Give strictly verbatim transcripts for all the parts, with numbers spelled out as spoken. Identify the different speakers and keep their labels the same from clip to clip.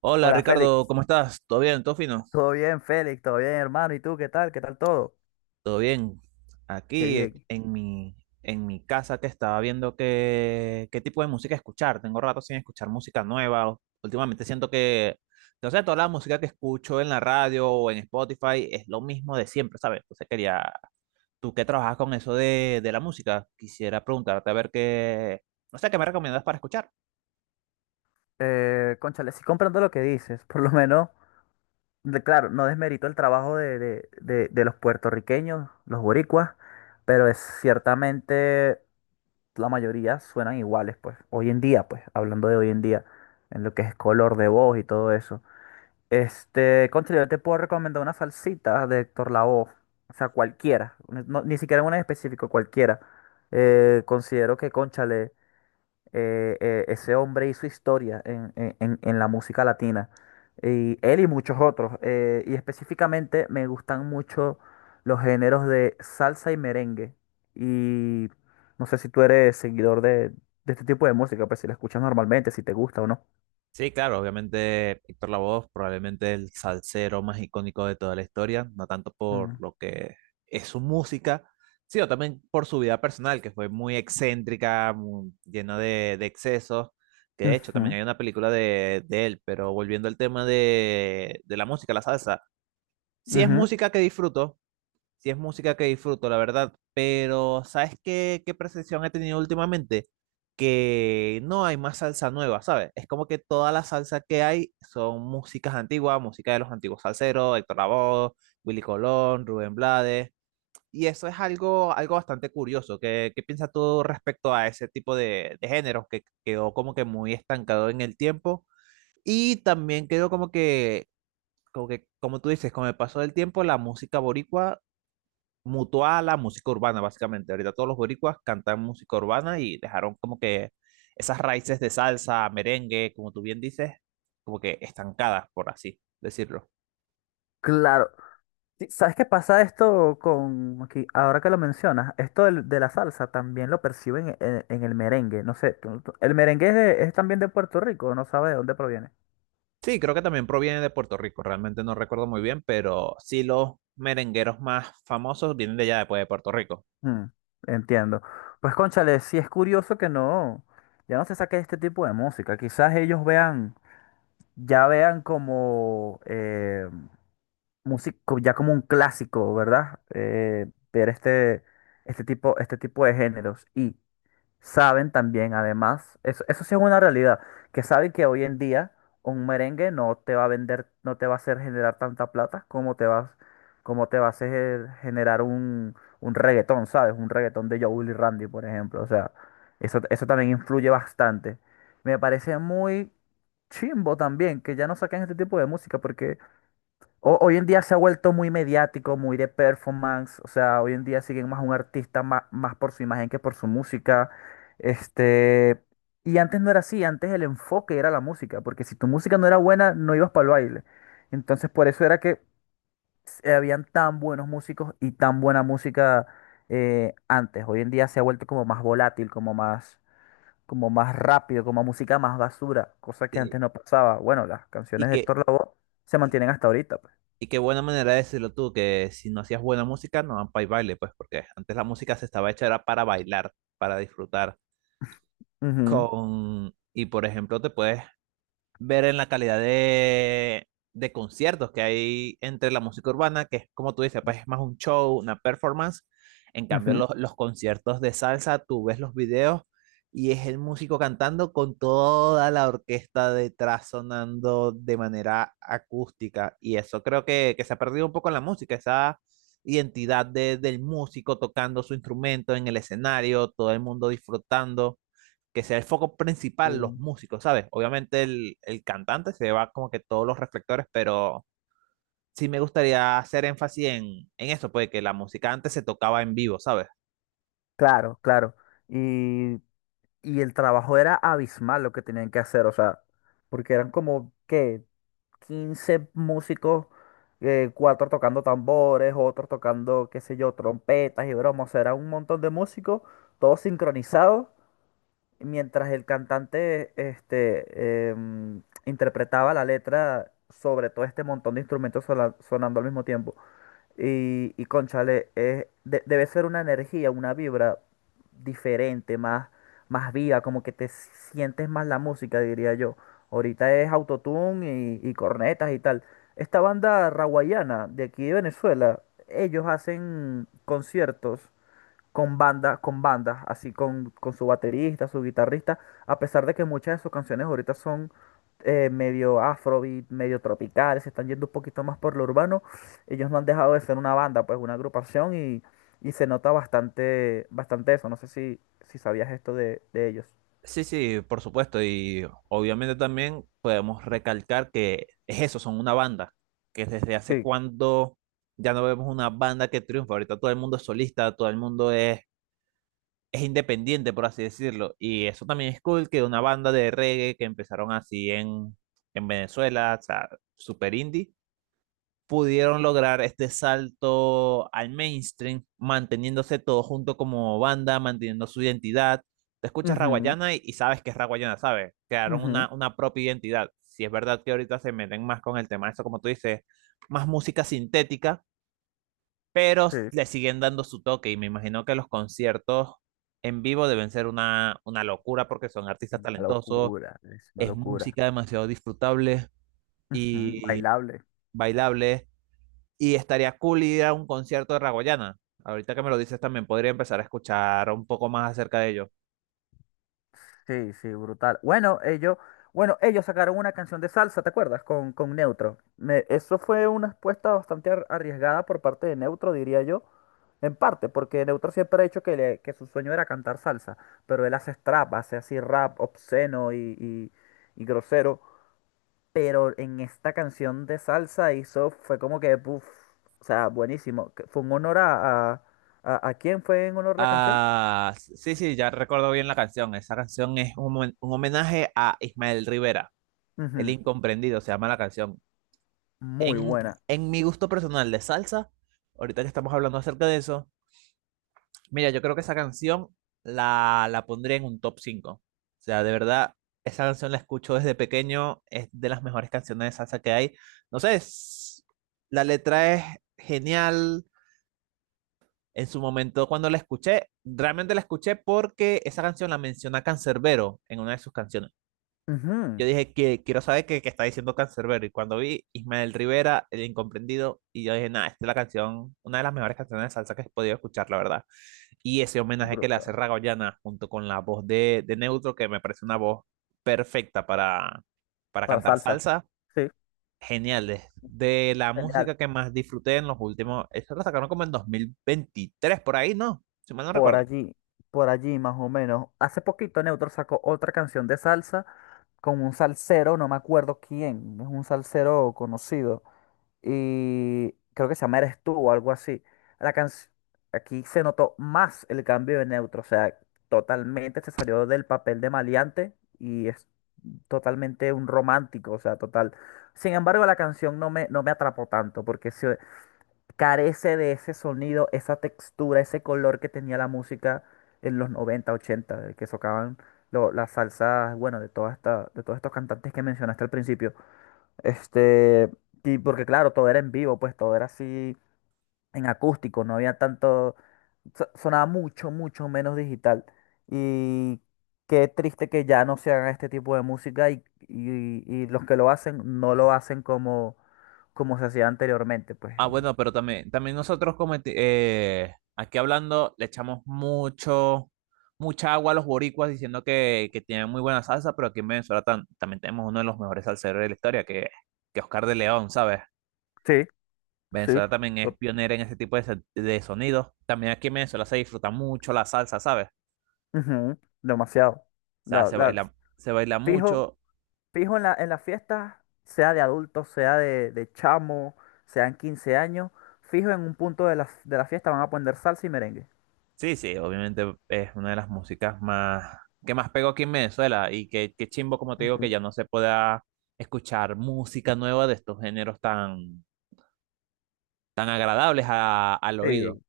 Speaker 1: Hola
Speaker 2: Hola
Speaker 1: Ricardo,
Speaker 2: Félix,
Speaker 1: ¿cómo estás? ¿Todo bien? ¿Todo fino?
Speaker 2: todo bien Félix, todo bien hermano, ¿y tú qué tal? ¿Qué tal todo?
Speaker 1: Todo bien.
Speaker 2: Qué
Speaker 1: Aquí eh,
Speaker 2: bien.
Speaker 1: en mi, en mi casa que estaba viendo qué, qué tipo de música escuchar. Tengo rato sin escuchar música nueva. Últimamente siento que, no sé, toda la música que escucho en la radio o en Spotify es lo mismo de siempre, ¿sabes? Entonces quería, tú que trabajas con eso de, de la música, quisiera preguntarte a ver qué, no sé, qué me recomiendas para escuchar.
Speaker 2: Eh, cónchale, sí comprendo lo que dices, por lo menos, de- claro, no desmerito el trabajo de, de- de- de los puertorriqueños, los boricuas, pero es ciertamente la mayoría suenan iguales, pues, hoy en día, pues, hablando de hoy en día, en lo que es color de voz y todo eso. Este, cónchale, yo te puedo recomendar una salsita de Héctor Lavoe. O sea, cualquiera. Ni no- ni siquiera una en específico, cualquiera. Eh, considero que, cónchale, eh, eh, ese hombre hizo historia en, en- en- en la música latina. Y él y muchos otros. Eh, y específicamente me gustan mucho los géneros de salsa y merengue. Y no sé si tú eres seguidor de, de este tipo de música, pues si la escuchas normalmente, si te gusta o no.
Speaker 1: Sí, claro, obviamente Héctor Lavoe probablemente el salsero más icónico de toda la historia, no tanto por
Speaker 2: Mm.
Speaker 1: lo que es su música, sino también por su vida personal, que fue muy excéntrica, mu- llena de, de excesos, que de hecho también
Speaker 2: Ujú,
Speaker 1: hay una película de, de él, pero volviendo al tema de, de la música, la salsa, sí es
Speaker 2: ujú.
Speaker 1: música que disfruto, sí es música que disfruto, la verdad, pero ¿sabes qué, qué percepción he tenido últimamente? Que no hay más salsa nueva, ¿sabes? Es como que toda la salsa que hay son músicas antiguas, música de los antiguos salseros, Héctor Lavoe, Willy Colón, Rubén Blades, y eso es algo, algo bastante curioso. ¿Qué, qué piensas tú respecto a ese tipo de, de géneros que quedó como que muy estancado en el tiempo? Y también quedó como que como que, como tú dices, con el paso del tiempo, la música boricua mutó a la música urbana, básicamente. Ahorita todos los boricuas cantan música urbana y dejaron como que esas raíces de salsa, merengue, como tú bien dices, como que estancadas, por así decirlo.
Speaker 2: Claro. Sí, ¿sabes qué pasa esto con, aquí, ahora que lo mencionas? Esto del- de, la salsa también lo perciben en, en el merengue. No sé, tú- tú- el merengue es, de- es también de Puerto Rico, no sabe de dónde proviene.
Speaker 1: Sí, creo que también proviene de Puerto Rico, realmente no recuerdo muy bien, pero sí los merengueros más famosos vienen de allá, después de Puerto Rico.
Speaker 2: Mm, entiendo. Pues cónchale, sí es curioso que no, ya no se saque este tipo de música. Quizás ellos vean, ya vean como eh, músico, ya como un clásico, ¿verdad? Eh, ver este, este tipo, este tipo de géneros. Y saben también, además, eso, eso sí es una realidad, que saben que hoy en día un merengue no te va a vender, no te va a hacer generar tanta plata como te vas, como te va a hacer generar un, un reggaetón, ¿sabes? Un reggaetón de Joel y Randy, por ejemplo. O sea, eso, eso también influye bastante. Me parece muy chimbo también que ya no saquen este tipo de música, porque ho- hoy en día se ha vuelto muy mediático, muy de performance, o sea, hoy en día siguen más a un artista ma- más, por su imagen que por su música. Este, y antes no era así, antes el enfoque era la música, porque si tu música no era buena, no ibas para el baile. Entonces, por eso era que se- habían tan buenos músicos y tan buena música eh, antes. Hoy en día se ha vuelto como más volátil, como más, como más rápido, como música más basura, cosa que antes
Speaker 1: Sí.
Speaker 2: no pasaba. Bueno, las
Speaker 1: Y
Speaker 2: canciones de
Speaker 1: que
Speaker 2: Héctor Lavoe se mantienen hasta ahorita, pues.
Speaker 1: y qué buena manera de decirlo tú, que si no hacías buena música, no van para el baile, pues, porque antes la música se estaba hecha era para bailar, para disfrutar
Speaker 2: Ujú.
Speaker 1: con... Y por ejemplo, te puedes ver en la calidad de, de conciertos que hay entre la música urbana, que es como tú dices, pues es más un show, una performance. En cambio,
Speaker 2: Ujú.
Speaker 1: los, los conciertos de salsa, tú ves los videos y es el músico cantando con toda la orquesta detrás sonando de manera acústica. Y eso creo que, que se ha perdido un poco en la música, esa identidad de, del músico tocando su instrumento en el escenario, todo el mundo disfrutando que sea el foco principal los
Speaker 2: Y-
Speaker 1: músicos, ¿sabes? Obviamente el, el cantante se va como que todos los reflectores, pero sí me gustaría hacer énfasis en, en eso, pues que la música antes se tocaba en vivo, ¿sabes?
Speaker 2: Claro, claro. Y, y el trabajo era abismal lo que tenían que hacer, o sea, porque eran como, ¿qué? Quince músicos, eh, cuatro tocando tambores, otros tocando, qué sé yo, trompetas y bromas, o sea, era un montón de músicos, todos sincronizados, mientras el cantante, este, em, interpretaba la letra sobre todo este montón de instrumentos sola- sonando al mismo tiempo. Y, y cónchale, es- de- debe ser una energía, una vibra diferente, más, más viva, como que te sientes más la música, diría yo. Ahorita es autotune y, y cornetas y tal. Esta banda raguayana de aquí de Venezuela, ellos hacen conciertos con banda, con bandas, así con, con su baterista, su guitarrista, a pesar de que muchas de sus canciones ahorita son eh, medio afrobeat, medio tropicales, se están yendo un poquito más por lo urbano, ellos no han dejado de ser una banda, pues una agrupación y, y se nota bastante, bastante eso. No sé si, si sabías esto de, de ellos.
Speaker 1: Sí, sí, por supuesto, y obviamente también podemos recalcar que es eso, son una banda, que desde hace
Speaker 2: Sí,
Speaker 1: cuando ya no vemos una banda que triunfa, ahorita todo el mundo es solista, todo el mundo es es independiente, por así decirlo. Y eso también es cool que una banda de reggae que empezaron así en, en Venezuela, o sea, super indie, pudieron lograr este salto al mainstream, manteniéndose todos juntos como banda, manteniendo su identidad. Te escuchas
Speaker 2: ujú,
Speaker 1: Raguayana y, y sabes que es Raguayana, ¿sabes? Crearon
Speaker 2: ujú,
Speaker 1: una, una propia identidad. Si es verdad que ahorita se meten más con el tema, eso como tú dices, más música sintética, pero
Speaker 2: sí,
Speaker 1: le siguen dando su toque y me imagino que los conciertos en vivo deben ser una, una locura porque son artistas
Speaker 2: una
Speaker 1: talentosos,
Speaker 2: locura, es una
Speaker 1: es
Speaker 2: locura.
Speaker 1: música demasiado disfrutable
Speaker 2: Ujú,
Speaker 1: y
Speaker 2: bailable.
Speaker 1: bailable y estaría cool ir a un concierto de Ragoyana. Ahorita que me lo dices también podría empezar a escuchar un poco más acerca de ello.
Speaker 2: Sí, sí, brutal. Bueno, ellos, bueno, ellos sacaron una canción de salsa, ¿te acuerdas? Con, con Neutro. Me- eso fue una apuesta bastante ar- arriesgada por parte de Neutro, diría yo. En parte, porque Neutro siempre ha dicho que, le- que su sueño era cantar salsa, pero él hace trap, hace así rap obsceno y, y- y grosero. Pero en esta canción de salsa hizo, fue como que, uff, o sea, buenísimo. Que fue un honor a, a, a, ¿a quién fue en honor la canción?
Speaker 1: Ah, sí, sí, ya recuerdo bien la canción. Esa canción es un, homen- un homenaje a Ismael Rivera, el
Speaker 2: Ujú,
Speaker 1: incomprendido, se llama la canción.
Speaker 2: muy
Speaker 1: En,
Speaker 2: buena.
Speaker 1: en mi gusto personal de salsa, ahorita que estamos hablando acerca de eso, mira, yo creo que esa canción la, la pondría en un top cinco. O sea, de verdad, esa canción la escucho desde pequeño, es de las mejores canciones de salsa que hay. No sé, es- la letra es genial. En su momento, cuando la escuché, realmente la escuché porque esa canción la menciona Cancerbero en una de sus canciones. Yo
Speaker 2: Ujú.
Speaker 1: dije, que quiero saber qué, qué está diciendo Cancerbero. Y cuando vi Ismael Rivera, El Incomprendido, y yo dije, nada, esta es la canción, una de las mejores canciones de salsa que he podido escuchar, la verdad. Y ese homenaje que le hace
Speaker 2: Brutal.
Speaker 1: Ragoyana junto con la voz de, de Neutro, que me parece una voz perfecta para, para
Speaker 2: Para
Speaker 1: cantar
Speaker 2: salsa.
Speaker 1: salsa,
Speaker 2: Sí,
Speaker 1: genial. Es de la
Speaker 2: genial.
Speaker 1: música que más disfruté en los últimos, eso lo sacaron como en dos mil veintitrés, por ahí, ¿no? Si mal no
Speaker 2: Por
Speaker 1: recuerdo.
Speaker 2: allí, por allí más o menos. Hace poquito Neutro sacó otra canción de salsa con un salsero, no me acuerdo quién, es un salsero conocido. Y creo que se llama Eres tú o algo así. La canción, aquí se notó más el cambio de Neutro, o sea, totalmente se salió del papel de maleante y es totalmente un romántico, o sea, total. Sin embargo, la canción no me, no me atrapó tanto porque sí, carece de ese sonido, esa textura, ese color que tenía la música en los noventa, ochenta, de que tocaban lo- las salsas, bueno, de toda esta, de todos estos cantantes que mencionaste al principio. Este, y porque claro, todo era en vivo, pues todo era así en acústico, no había tanto, so- sonaba mucho, mucho menos digital. Y qué triste que ya no se haga este tipo de música y, y- y los que lo hacen no lo hacen como, como se hacía anteriormente, pues.
Speaker 1: Ah,
Speaker 2: Y-
Speaker 1: bueno, pero también, también nosotros cometi- eh, aquí hablando le echamos mucho, mucha agua a los boricuas diciendo que, que tienen muy buena salsa, pero aquí en Venezuela tam- también tenemos uno de los mejores salseros de la historia, que, que Oscar de León, ¿sabes?
Speaker 2: Sí. Sí,
Speaker 1: Venezuela también es
Speaker 2: to-
Speaker 1: pionera en ese tipo de, se- de sonidos. También aquí en Venezuela se disfruta mucho la salsa, ¿sabes?
Speaker 2: ujú, demasiado.
Speaker 1: O sea,
Speaker 2: La,
Speaker 1: se
Speaker 2: la-
Speaker 1: baila, se baila
Speaker 2: Fijo,
Speaker 1: mucho.
Speaker 2: fijo en la, en las fiestas, sea de adultos, sea de, de chamo, sean quince años, fijo en un punto de la, de la fiesta van a poner salsa y merengue.
Speaker 1: Sí, sí, obviamente es una de las músicas más que más pegó aquí en Venezuela y que, que chimbo, como te digo,
Speaker 2: Ujú.
Speaker 1: que ya no se pueda escuchar música nueva de estos géneros tan, tan agradables a- al oído.
Speaker 2: Sí.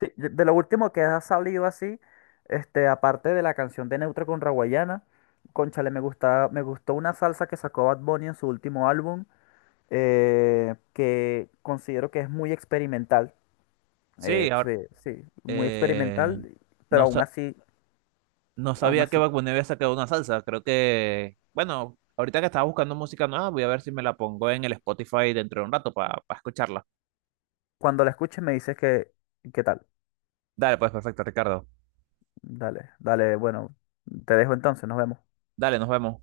Speaker 2: Sí, de, de lo último que ha salido así, este, aparte de la canción de Neutro con Raguayana, cónchale, me gusta, me gustó una salsa que sacó Bad Bunny en su último álbum, eh, que considero que es muy experimental.
Speaker 1: Sí,
Speaker 2: Eh,
Speaker 1: ahora
Speaker 2: sí, sí, muy
Speaker 1: eh,
Speaker 2: experimental, pero
Speaker 1: no,
Speaker 2: aún
Speaker 1: sa-
Speaker 2: así,
Speaker 1: no
Speaker 2: aún
Speaker 1: sabía que
Speaker 2: así,
Speaker 1: Bad Bunny había sacado una salsa. Creo que, bueno, ahorita que estaba buscando música nueva, voy a ver si me la pongo en el Spotify dentro de un rato para escucharla.
Speaker 2: cuando la escuches me dices que, ¿qué tal?
Speaker 1: Dale, pues perfecto, Ricardo.
Speaker 2: Dale, dale, bueno, te dejo entonces, nos vemos.
Speaker 1: Dale, nos vemos.